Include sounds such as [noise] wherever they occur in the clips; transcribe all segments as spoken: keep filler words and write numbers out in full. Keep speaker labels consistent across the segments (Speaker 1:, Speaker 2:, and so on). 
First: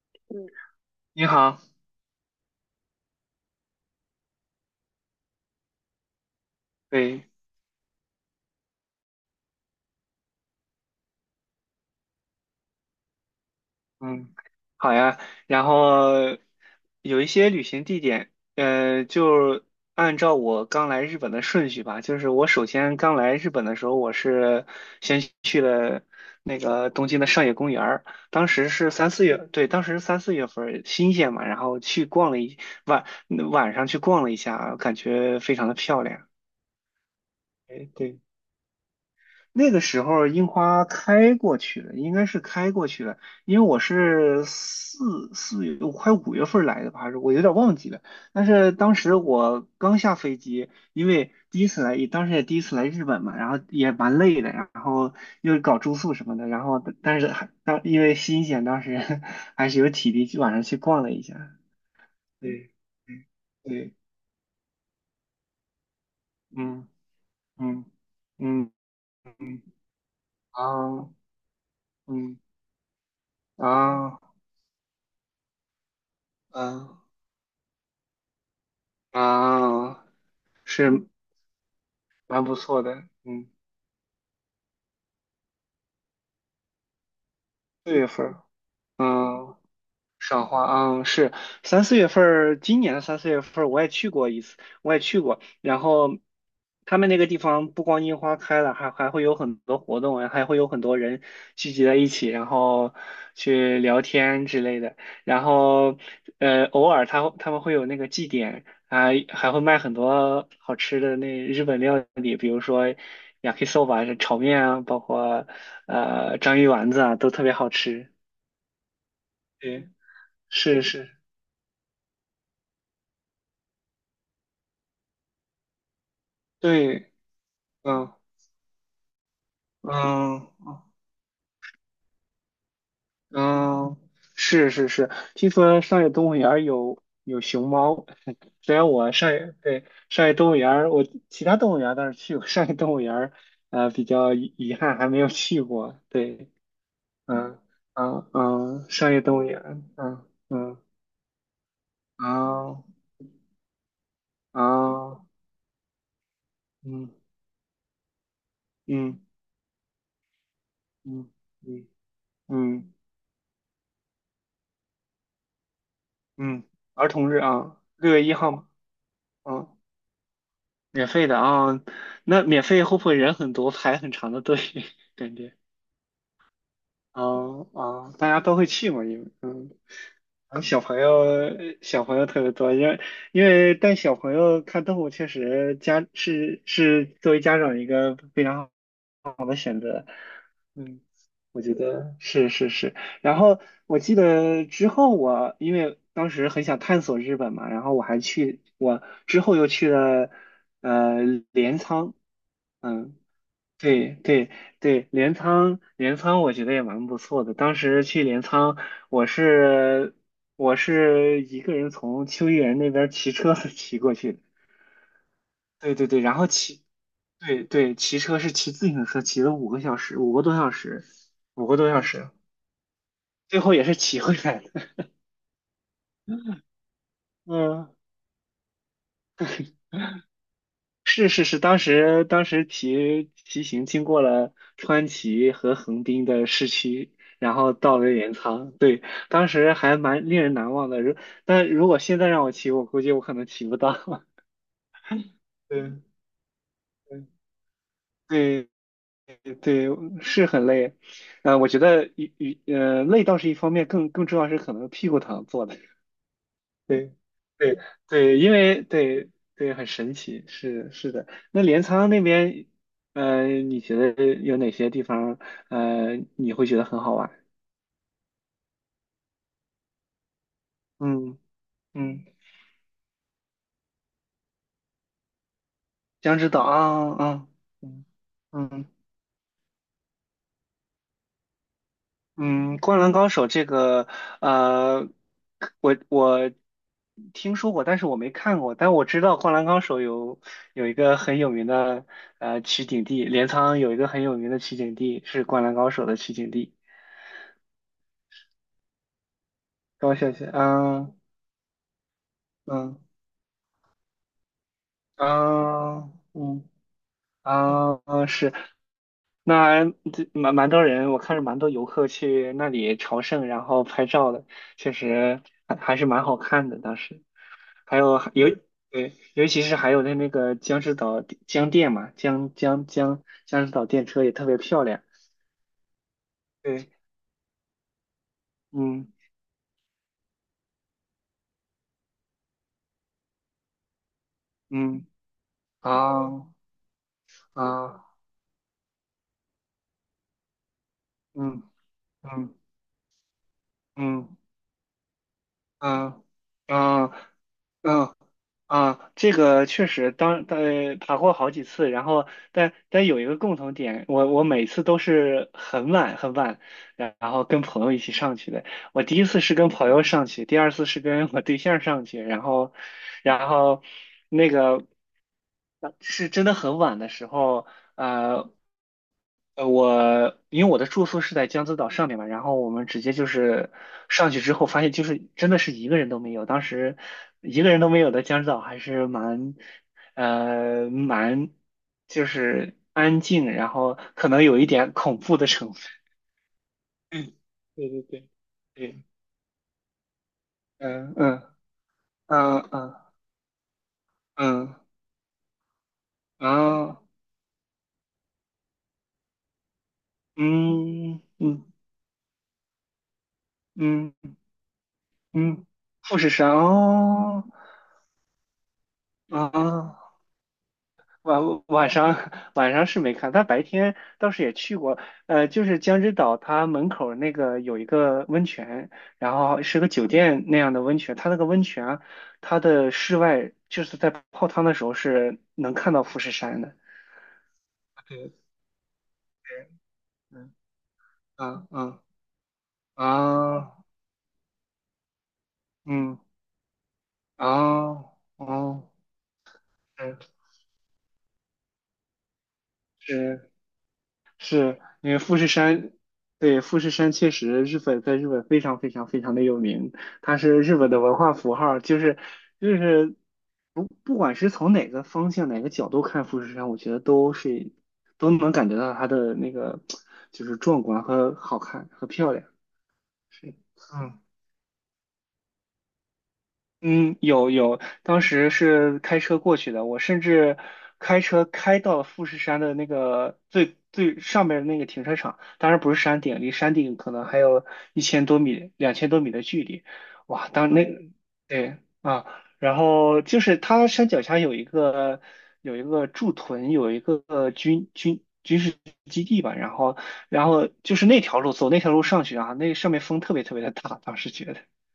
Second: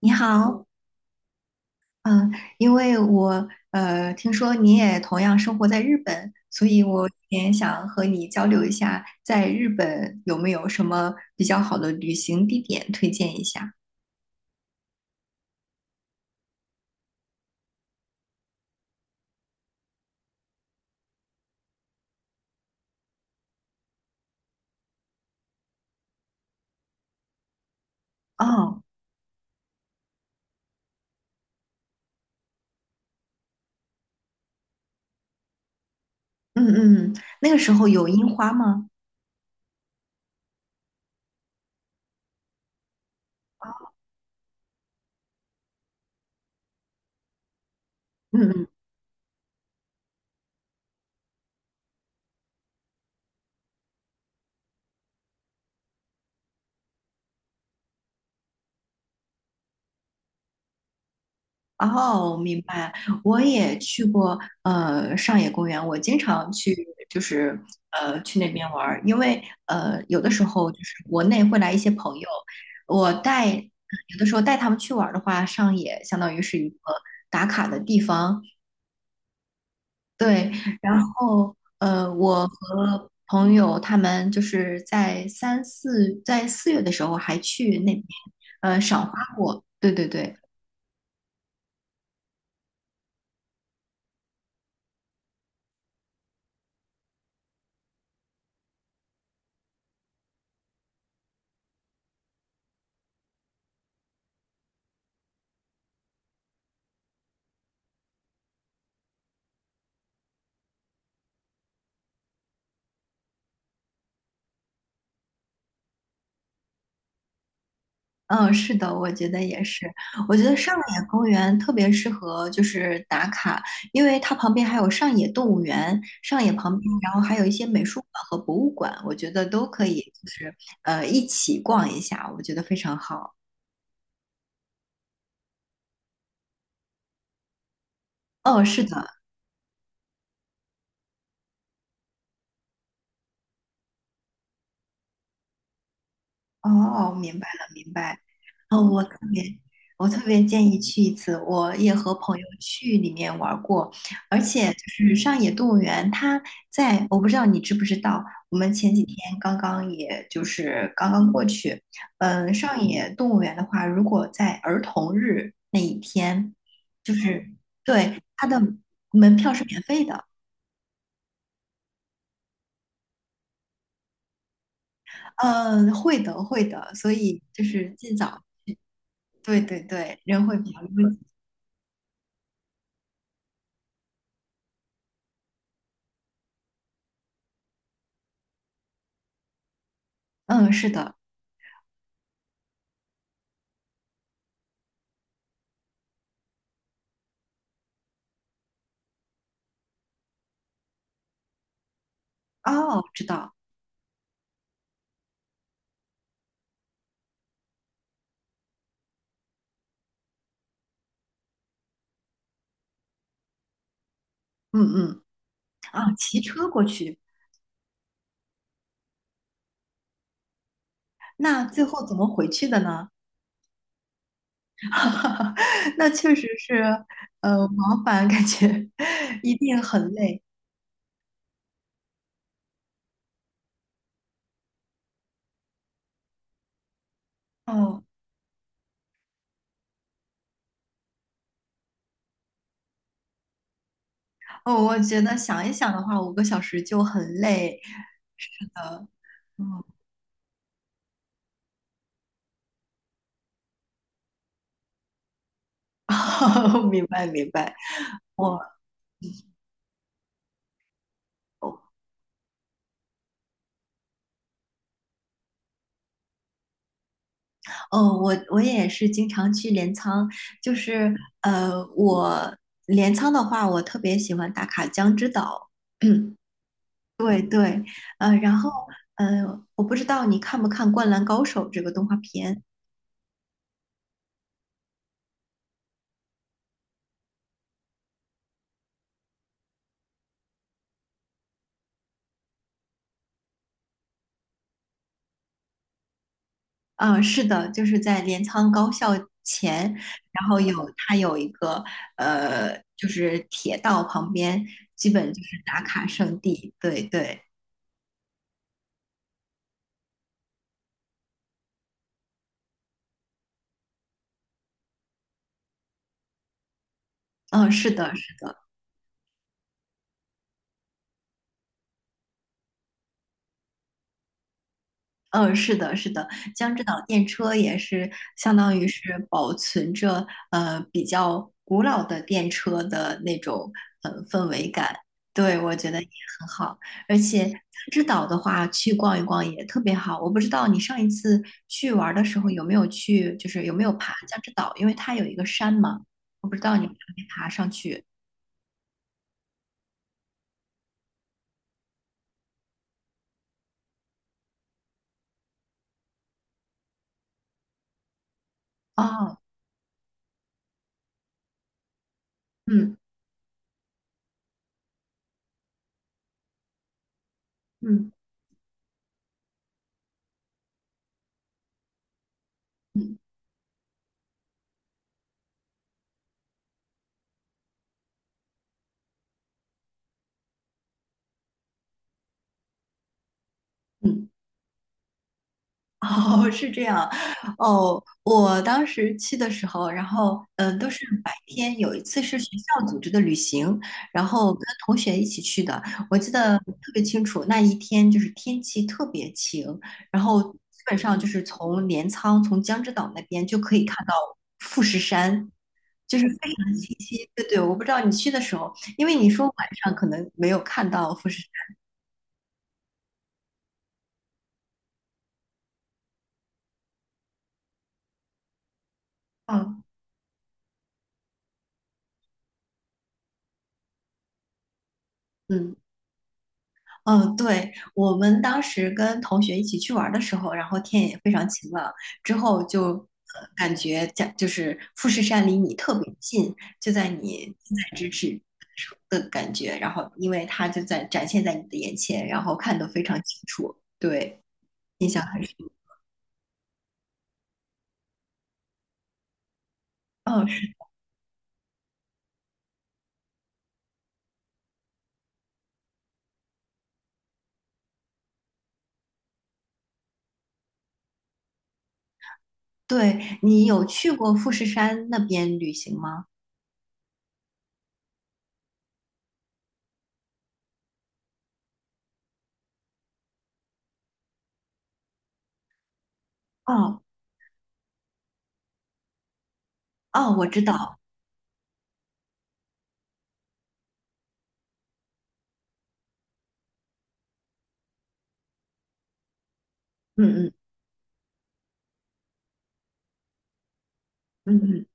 Speaker 1: 你
Speaker 2: 嗯
Speaker 1: 好，
Speaker 2: 你好，
Speaker 1: 嗯，因为我呃听说你也同样生活在日本，所以我
Speaker 2: 对，
Speaker 1: 也想和你交流一下，在日本有没有什么比较好的旅行地点推荐一下？
Speaker 2: 嗯，好呀。然后有一些旅行地点，呃，就按照我刚来日本的顺序吧。就是我首先刚来日本的时候，我是先去了那个东京的上野公园儿，当时
Speaker 1: 哦，
Speaker 2: 是三四月，对，当时是三四月份儿新鲜嘛，然后去逛了一晚晚上去逛了一下，感觉非常的漂亮。
Speaker 1: 嗯嗯，嗯那个时
Speaker 2: 哎，
Speaker 1: 候有
Speaker 2: 对。
Speaker 1: 樱花吗？
Speaker 2: 那个时候樱花开过去了，应该是开过去了，因为我是四四月快五月份来的吧，还是我有点忘记了。但
Speaker 1: 嗯嗯。
Speaker 2: 是当时我刚下飞机，因为第一次来，当时也第一次来日本嘛，然后也蛮累的，然后又搞住宿什么的，然后但是还当因为新鲜，当时 [laughs] 还是有体力去晚上去逛了一下。嗯
Speaker 1: 哦，明
Speaker 2: 对，
Speaker 1: 白。
Speaker 2: 对，
Speaker 1: 我也
Speaker 2: 对，
Speaker 1: 去过呃上野公园，我经常去，
Speaker 2: 嗯
Speaker 1: 就是
Speaker 2: 嗯
Speaker 1: 呃去那边
Speaker 2: 嗯
Speaker 1: 玩儿，因为
Speaker 2: 嗯
Speaker 1: 呃有的时
Speaker 2: 啊
Speaker 1: 候就是国内会来一些朋友，
Speaker 2: 嗯
Speaker 1: 我带有
Speaker 2: 啊
Speaker 1: 的时候带他们去玩儿的话，上野相当于是一个
Speaker 2: 嗯。
Speaker 1: 打卡的地方，
Speaker 2: 啊，
Speaker 1: 对。然
Speaker 2: 是
Speaker 1: 后呃，
Speaker 2: 蛮
Speaker 1: 我
Speaker 2: 不错的，
Speaker 1: 和
Speaker 2: 嗯，
Speaker 1: 朋友他们就是在三四在四月的时候还去那
Speaker 2: 四
Speaker 1: 边
Speaker 2: 月份儿，
Speaker 1: 呃赏花
Speaker 2: 嗯，
Speaker 1: 过，对对对。
Speaker 2: 赏花，嗯，是三四月份儿，今年的三四月份儿我也去过一次，我也去过。然后他们那个地方不光樱花开了，还还会有很多活动，还会有很多人聚集在一起，然后去聊天之类的。然后呃，偶尔他他们会有那个祭典，还还会卖很多好吃的那日本料理，比如说 yakisoba 是炒面啊，包括呃章鱼丸子啊，都特别好吃。
Speaker 1: 嗯，是的，我觉得也
Speaker 2: 对，
Speaker 1: 是。我觉得上
Speaker 2: 是
Speaker 1: 野
Speaker 2: 是。
Speaker 1: 公园特别适合就是打卡，因为它旁边还有上野动物园，上野旁边，然
Speaker 2: 对，
Speaker 1: 后还有一些美术馆
Speaker 2: 嗯
Speaker 1: 和博物馆，我觉得都可以，就
Speaker 2: 嗯
Speaker 1: 是呃一起逛一下，我觉得非常好。
Speaker 2: 嗯，是是是，听说上野动物园儿有有熊猫，[laughs]
Speaker 1: 哦，
Speaker 2: 虽
Speaker 1: 是
Speaker 2: 然
Speaker 1: 的，
Speaker 2: 我上野对，上野动物园儿我其他动物园儿倒是去过，上野动物园儿呃比较遗遗憾还没有去过。对，
Speaker 1: 哦，明白
Speaker 2: 嗯
Speaker 1: 了，明白。
Speaker 2: 嗯
Speaker 1: 哦，
Speaker 2: 嗯，
Speaker 1: 我
Speaker 2: 上
Speaker 1: 特
Speaker 2: 野动
Speaker 1: 别，
Speaker 2: 物园儿
Speaker 1: 我特
Speaker 2: 嗯
Speaker 1: 别建
Speaker 2: 嗯
Speaker 1: 议去一次。我也和朋友
Speaker 2: 啊
Speaker 1: 去里面玩儿过，而且就是
Speaker 2: 啊
Speaker 1: 上野动物园，它在，我
Speaker 2: 嗯
Speaker 1: 不知道你知不知道，我们前几天
Speaker 2: 嗯
Speaker 1: 刚刚也就是刚
Speaker 2: 嗯
Speaker 1: 刚过去。
Speaker 2: 嗯
Speaker 1: 嗯，
Speaker 2: 嗯
Speaker 1: 上
Speaker 2: 嗯，
Speaker 1: 野动物园的话，如果在儿童日那一天，
Speaker 2: 嗯儿
Speaker 1: 就
Speaker 2: 童日
Speaker 1: 是
Speaker 2: 啊，六
Speaker 1: 对
Speaker 2: 月一
Speaker 1: 它
Speaker 2: 号
Speaker 1: 的
Speaker 2: 嘛，
Speaker 1: 门票是
Speaker 2: 嗯。
Speaker 1: 免费的。
Speaker 2: 免费的啊，那免费会不会人很多，排很长的队？[laughs] 感觉
Speaker 1: 嗯，会的，会的，所以就
Speaker 2: 哦
Speaker 1: 是
Speaker 2: 哦，
Speaker 1: 尽
Speaker 2: 大家
Speaker 1: 早。
Speaker 2: 都会去嘛，因为
Speaker 1: 对
Speaker 2: 嗯，
Speaker 1: 对对，人会
Speaker 2: 然后
Speaker 1: 比较
Speaker 2: 小朋
Speaker 1: 拥挤。
Speaker 2: 友小朋友特别多，因为因为带小朋友看动物确实家是是作为家长一个非常好，
Speaker 1: 嗯，是
Speaker 2: 嗯，
Speaker 1: 的。
Speaker 2: 我觉得是是是。然后我记得之后我因为当时很想探索日本嘛，然后我还去我之后又去了呃镰仓。
Speaker 1: 哦，
Speaker 2: 嗯，
Speaker 1: 知道。
Speaker 2: 对对对，镰仓镰仓我觉得也蛮不错的。当时去镰仓，我是我是一个人从秋叶原那边骑车 [laughs] 骑过去的。
Speaker 1: 嗯嗯。
Speaker 2: 对对
Speaker 1: 啊，
Speaker 2: 对，然
Speaker 1: 骑
Speaker 2: 后
Speaker 1: 车过
Speaker 2: 骑
Speaker 1: 去，
Speaker 2: 对对，骑车是骑自行车，骑了五个小时，五个多小时，
Speaker 1: 那
Speaker 2: 五个
Speaker 1: 最
Speaker 2: 多小
Speaker 1: 后怎么
Speaker 2: 时，
Speaker 1: 回去的呢？
Speaker 2: 最后也是骑回来的。
Speaker 1: [laughs] 那确实是，
Speaker 2: [laughs]
Speaker 1: 呃，
Speaker 2: 嗯。
Speaker 1: 往返感觉 [laughs] 一定很累。
Speaker 2: 是是是，当时当时骑骑行经过了川崎和横滨的市区，然后到
Speaker 1: 哦
Speaker 2: 了镰仓，对，当时还蛮令人难忘的。如但如果现在让我骑，我估计我可能骑不到。[laughs]
Speaker 1: 哦，我觉得想一想
Speaker 2: 对
Speaker 1: 的话，五个小时就很累。
Speaker 2: 对，
Speaker 1: 呃，
Speaker 2: 对
Speaker 1: 嗯，
Speaker 2: 对，是很累。呃，我觉得一一呃累倒是一方面，更更重要是可能屁股疼坐的。
Speaker 1: [laughs] 明
Speaker 2: 对
Speaker 1: 白明白。
Speaker 2: 对对，因
Speaker 1: 我
Speaker 2: 为对对很神奇，是是的。那镰仓那边，呃，你觉得有哪些地方，呃，你会觉得很好玩？
Speaker 1: 哦，我我也是经常去镰仓，就是
Speaker 2: 嗯
Speaker 1: 呃，
Speaker 2: 嗯，
Speaker 1: 我镰仓的话，我特别喜欢打卡江之岛。[clears throat]
Speaker 2: 江之岛啊
Speaker 1: 对
Speaker 2: 啊
Speaker 1: 对，
Speaker 2: 嗯
Speaker 1: 呃，然后
Speaker 2: 嗯
Speaker 1: 呃，我不知道你看不看《灌篮高手》这个动画片
Speaker 2: 嗯，《灌篮高手》这个，呃，我我听说过，但是我没看过，但我知道《灌篮高手》有有一个很有名的呃取景地，镰仓有一个很有名的取景地是《灌篮高手》的取景地。
Speaker 1: 啊，是的，就是在镰仓高校前，
Speaker 2: 高小
Speaker 1: 然
Speaker 2: 姐，
Speaker 1: 后有它
Speaker 2: 嗯
Speaker 1: 有一个呃，
Speaker 2: 嗯
Speaker 1: 就是铁道旁边，基本就是打卡
Speaker 2: 嗯
Speaker 1: 圣
Speaker 2: 嗯
Speaker 1: 地。对对，
Speaker 2: 啊，嗯是，那这蛮蛮多人，我看着蛮多游客去那里朝圣，然后拍照的，确实还还是蛮好看的。当时
Speaker 1: 嗯，是
Speaker 2: 还
Speaker 1: 的，
Speaker 2: 有尤对，尤其是还有那那个江之岛江电嘛，江江江江之岛电车也特别漂亮。
Speaker 1: 嗯，是的，是的，江之
Speaker 2: 对，
Speaker 1: 岛电车也是相当于是
Speaker 2: 嗯
Speaker 1: 保存着呃比较古老的电车的那种呃氛围感，
Speaker 2: 嗯
Speaker 1: 对，我觉得也
Speaker 2: 啊
Speaker 1: 很好。而且江之
Speaker 2: 啊
Speaker 1: 岛的话，去逛一逛也特别好。我不知道你上一次
Speaker 2: 嗯
Speaker 1: 去玩儿的时候
Speaker 2: 嗯
Speaker 1: 有没有去，就是有没有爬
Speaker 2: 嗯
Speaker 1: 江之岛，因为它有一个山嘛，
Speaker 2: 嗯
Speaker 1: 我不知
Speaker 2: 啊
Speaker 1: 道你爬
Speaker 2: 啊。
Speaker 1: 没爬上去。
Speaker 2: 嗯啊，这个确实当呃爬过好几次，然后但但有一个共同点，我我每次都是很晚很晚，然然后跟朋友一起上去的。我第一
Speaker 1: 哦，
Speaker 2: 次是跟朋友上去，第二次是跟我对象上去，然后
Speaker 1: 嗯
Speaker 2: 然后那个呃是真的很晚的时候，
Speaker 1: 嗯
Speaker 2: 呃。呃，我因为我的住宿是在江之岛上面嘛，然后我们直接
Speaker 1: 嗯
Speaker 2: 就是上去之后发现，就是真的是一个人都没有。当时一个人都没有的江之岛还是蛮，呃，蛮就是安静，然后
Speaker 1: 嗯。
Speaker 2: 可能有一点恐怖的成分。
Speaker 1: [laughs]
Speaker 2: [laughs]
Speaker 1: 哦，是这样。
Speaker 2: 对
Speaker 1: 哦，
Speaker 2: 对对
Speaker 1: 我当
Speaker 2: 对，
Speaker 1: 时去的时候，然后嗯、呃都是
Speaker 2: 嗯
Speaker 1: 白
Speaker 2: 嗯
Speaker 1: 天。有一次是学
Speaker 2: 嗯
Speaker 1: 校组织
Speaker 2: 嗯
Speaker 1: 的旅行，然后跟
Speaker 2: 嗯，
Speaker 1: 同学一起去的。我记
Speaker 2: 然
Speaker 1: 得特别
Speaker 2: 后
Speaker 1: 清楚，那一天就是天气特别晴，然后基本上
Speaker 2: 嗯
Speaker 1: 就是
Speaker 2: 嗯
Speaker 1: 从镰仓、从江之岛那边就可以看
Speaker 2: 嗯
Speaker 1: 到富士山，
Speaker 2: 嗯，
Speaker 1: 就
Speaker 2: 富
Speaker 1: 是
Speaker 2: 士山
Speaker 1: 非常的清晰。对
Speaker 2: 哦，
Speaker 1: 对，我不知道你去的时候，因为你说晚上可
Speaker 2: 啊
Speaker 1: 能没有看到富士
Speaker 2: 晚
Speaker 1: 山。
Speaker 2: 晚上 [laughs] 晚上是没看，但白天倒是也去过，呃，就是江之岛，它门口那个有一个温泉，然后是
Speaker 1: 嗯
Speaker 2: 个酒店那样的温泉，它那个温泉啊它的室外就是在泡汤的时候是能
Speaker 1: 嗯。
Speaker 2: 看到富士山的。
Speaker 1: 嗯，对，我
Speaker 2: 对，
Speaker 1: 们当时跟同学一起去玩儿的时候，
Speaker 2: 嗯
Speaker 1: 然后天也非常
Speaker 2: 啊
Speaker 1: 晴朗，
Speaker 2: 嗯
Speaker 1: 之后就呃感
Speaker 2: 啊
Speaker 1: 觉家就是富士山离你特别
Speaker 2: 嗯
Speaker 1: 近，就在
Speaker 2: 啊
Speaker 1: 你近在咫
Speaker 2: 哦
Speaker 1: 尺
Speaker 2: 哦，
Speaker 1: 的感觉，然后因为它就在展现在你的眼前，然后看得非常清
Speaker 2: 是
Speaker 1: 楚，对，
Speaker 2: 是
Speaker 1: 印
Speaker 2: 因为
Speaker 1: 象
Speaker 2: 富
Speaker 1: 很
Speaker 2: 士
Speaker 1: 深。
Speaker 2: 山，对，富士山确实日本在日本非常非常非常的有名，它
Speaker 1: 嗯，
Speaker 2: 是
Speaker 1: 是
Speaker 2: 日本的文化符号，就是就是不不管是从哪个方向哪个角度看富士山，我觉得都是都能感觉到它的那个就是壮观和好看和漂亮，
Speaker 1: 对，
Speaker 2: 是，
Speaker 1: 你有去过富士山那边旅行吗？
Speaker 2: 嗯，有有，当时是开车过去的，我甚至开车开到了富士山的那个最最上面的那个停车场，当然不是山顶，离山顶
Speaker 1: 哦
Speaker 2: 可能还有一千多米、两千多米的距离。
Speaker 1: 哦，我
Speaker 2: 哇，
Speaker 1: 知
Speaker 2: 当那
Speaker 1: 道，
Speaker 2: 对啊，然后就是它山脚下有一个有一个驻屯，有一个呃军军军事基地吧，然后
Speaker 1: 嗯
Speaker 2: 然
Speaker 1: 嗯
Speaker 2: 后就是那条路走那条路上去啊，那上面风特别特别的大，当时觉
Speaker 1: 嗯
Speaker 2: 得
Speaker 1: 嗯。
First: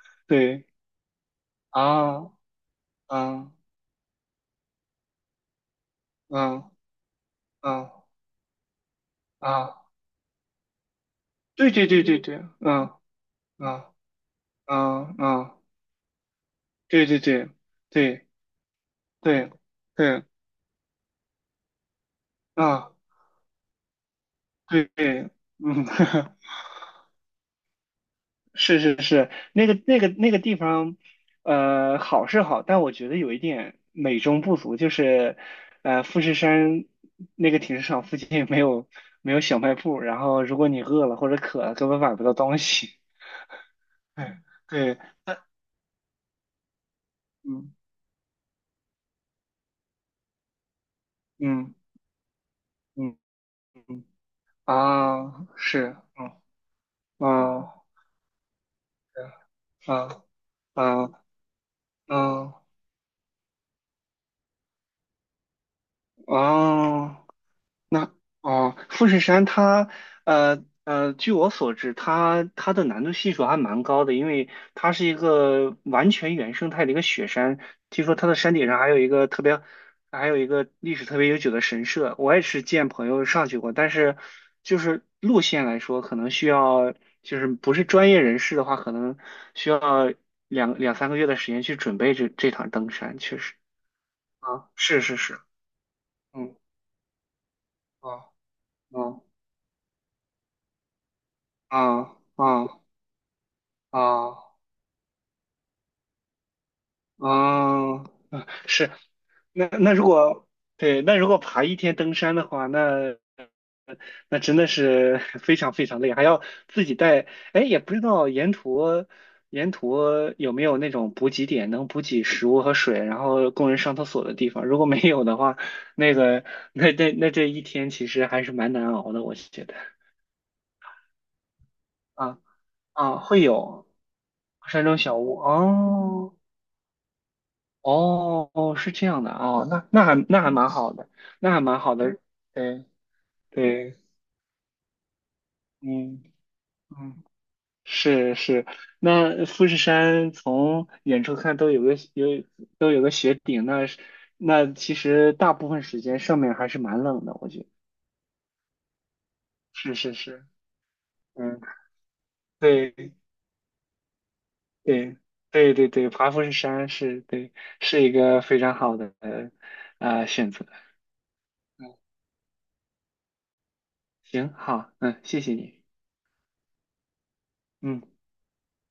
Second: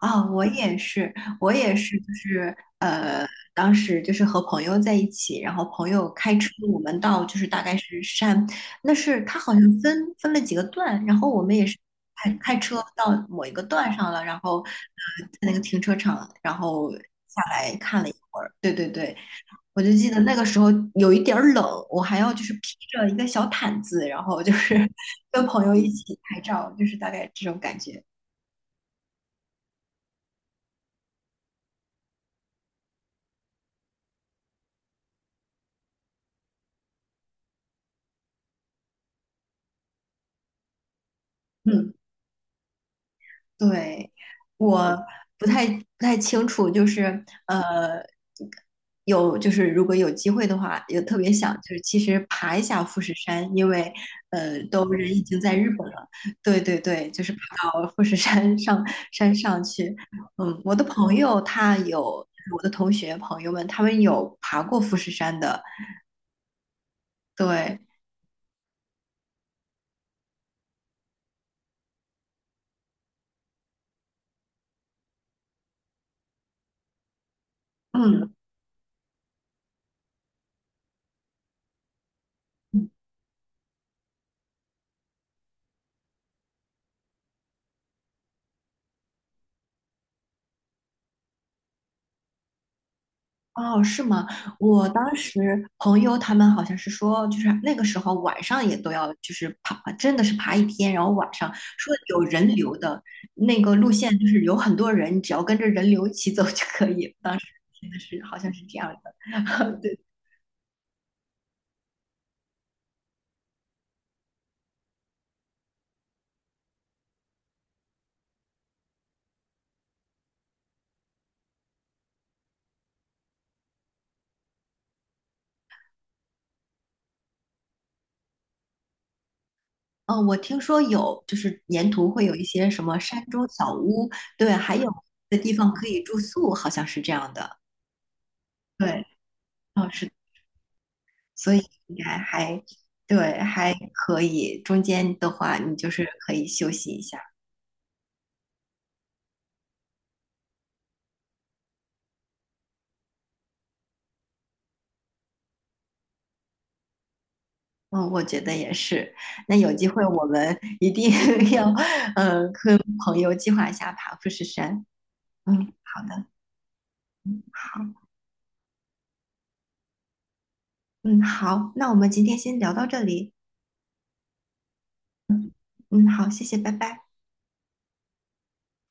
Speaker 1: 啊，我
Speaker 2: 对。
Speaker 1: 也是，我也是，就
Speaker 2: 啊
Speaker 1: 是呃，
Speaker 2: 嗯
Speaker 1: 当时就是和朋友在一起，然后朋友开车，
Speaker 2: 嗯
Speaker 1: 我们到就是大概是
Speaker 2: 嗯
Speaker 1: 山，那是他好像
Speaker 2: 啊，
Speaker 1: 分分了几个段，然后我们也
Speaker 2: 对
Speaker 1: 是
Speaker 2: 对对对
Speaker 1: 开
Speaker 2: 对，
Speaker 1: 开车
Speaker 2: 嗯
Speaker 1: 到某一个段
Speaker 2: 嗯
Speaker 1: 上了，然后
Speaker 2: 嗯
Speaker 1: 呃在
Speaker 2: 嗯，
Speaker 1: 那个停车场，然后
Speaker 2: 对对
Speaker 1: 下
Speaker 2: 对
Speaker 1: 来看了一
Speaker 2: 对
Speaker 1: 会儿，对对对，
Speaker 2: 对
Speaker 1: 我就记得
Speaker 2: 对，
Speaker 1: 那个时候有一点儿冷，我还要就是披
Speaker 2: 啊
Speaker 1: 着一个小毯子，然后就是
Speaker 2: 对
Speaker 1: [laughs]
Speaker 2: 对，
Speaker 1: 跟朋友
Speaker 2: 嗯，
Speaker 1: 一起拍照，就是大概这种感觉，
Speaker 2: [laughs] 是是是，那个那个那个地方，呃，好是好，但我觉得有一点美中不足，就是呃，富士山那个停车场附近没有没有小卖部，然后如果你饿了或者渴了，根
Speaker 1: 嗯。
Speaker 2: 本买不到东西。
Speaker 1: 对，
Speaker 2: [laughs] 对
Speaker 1: 我
Speaker 2: 对，但
Speaker 1: 不太不太清楚，就是
Speaker 2: 嗯
Speaker 1: 呃，有就是如果有机会的话，也特别想就
Speaker 2: 嗯
Speaker 1: 是其实爬一下富士
Speaker 2: 嗯。
Speaker 1: 山，因为
Speaker 2: 嗯
Speaker 1: 呃都人已经
Speaker 2: 啊，
Speaker 1: 在日本
Speaker 2: 是，
Speaker 1: 了，
Speaker 2: 嗯，
Speaker 1: 对对对，就是爬
Speaker 2: 啊，
Speaker 1: 到富士山上山上去。
Speaker 2: 啊，
Speaker 1: 嗯，我的
Speaker 2: 啊，
Speaker 1: 朋
Speaker 2: 啊，
Speaker 1: 友他有，
Speaker 2: 嗯啊。
Speaker 1: 我的同学朋友们他们有爬过富士山的，
Speaker 2: 哦
Speaker 1: 对，
Speaker 2: 哦，富士山它，呃呃，据我所知，它它的难度系数还蛮高的，因为它是一个完全原生态的一个雪山。听说它
Speaker 1: 嗯。
Speaker 2: 的山顶上还有一个特别，还有一个历史特别悠久的神社。我也是见朋友上去过，但是就是路线来说，可能需要就是不是专业人士的话，可能需要两两三个月的时间去准备这这场登山，确实
Speaker 1: 哦，是吗？
Speaker 2: 啊，
Speaker 1: 我
Speaker 2: 是
Speaker 1: 当
Speaker 2: 是是，
Speaker 1: 时朋友他们
Speaker 2: 嗯，
Speaker 1: 好像是说，就是那个时候
Speaker 2: 哦
Speaker 1: 晚上也都要，
Speaker 2: 哦
Speaker 1: 就是爬，真的是爬一天，然后晚上说
Speaker 2: 啊
Speaker 1: 有人
Speaker 2: 啊。
Speaker 1: 流的那个路线，就是
Speaker 2: 啊，
Speaker 1: 有很多人，只要跟着人流一起走就可以。当时真的
Speaker 2: 嗯，
Speaker 1: 是好像是这
Speaker 2: 是，
Speaker 1: 样
Speaker 2: 那
Speaker 1: 的，[laughs]
Speaker 2: 那
Speaker 1: 对。
Speaker 2: 如果对，那如果爬一天登山的话，那那真的是 [laughs] 非常非常累，还要自己带。哎，也不知道沿途沿途有没有那种补给点，能补给食物和水，然后供人上厕所的地方。如果没有的话，那个那那那这一天其实还是蛮难熬的，我觉得。
Speaker 1: 嗯，我听说有，就是沿途会有
Speaker 2: 啊
Speaker 1: 一些什么
Speaker 2: 啊，
Speaker 1: 山
Speaker 2: 会
Speaker 1: 中小
Speaker 2: 有
Speaker 1: 屋，对，还
Speaker 2: 山
Speaker 1: 有
Speaker 2: 中小
Speaker 1: 的
Speaker 2: 屋
Speaker 1: 地方可以住
Speaker 2: 哦。
Speaker 1: 宿，好像是这样的。
Speaker 2: 哦哦，是
Speaker 1: 对，
Speaker 2: 这样的哦，那
Speaker 1: 哦，
Speaker 2: 那
Speaker 1: 是的。
Speaker 2: 还那还蛮好的，那
Speaker 1: 所
Speaker 2: 还
Speaker 1: 以
Speaker 2: 蛮好
Speaker 1: 应该
Speaker 2: 的，
Speaker 1: 还
Speaker 2: 对
Speaker 1: 对，还
Speaker 2: 对，
Speaker 1: 可以。中间的话，你就是
Speaker 2: 嗯
Speaker 1: 可以休息一下。
Speaker 2: 嗯，是是，那富士山从远处看都有个有都有个雪顶，那是那其实大部分时间上面还是蛮冷的，我觉得
Speaker 1: 嗯，我觉得也是。那有机
Speaker 2: 是
Speaker 1: 会
Speaker 2: 是
Speaker 1: 我
Speaker 2: 是，
Speaker 1: 们一定 [laughs]
Speaker 2: 嗯，
Speaker 1: 要，呃，跟
Speaker 2: 对
Speaker 1: 朋友计划一下爬富士山。
Speaker 2: 对
Speaker 1: 嗯，
Speaker 2: 对对
Speaker 1: 好
Speaker 2: 对，
Speaker 1: 的，
Speaker 2: 爬富士山是
Speaker 1: 嗯，
Speaker 2: 对，
Speaker 1: 好，
Speaker 2: 是一个非常好的呃选择，
Speaker 1: 嗯，好，那我
Speaker 2: 嗯，
Speaker 1: 们今天先聊到这里。
Speaker 2: 行好，嗯，谢
Speaker 1: 嗯，
Speaker 2: 谢你，
Speaker 1: 嗯，好，谢谢，拜拜。
Speaker 2: 嗯。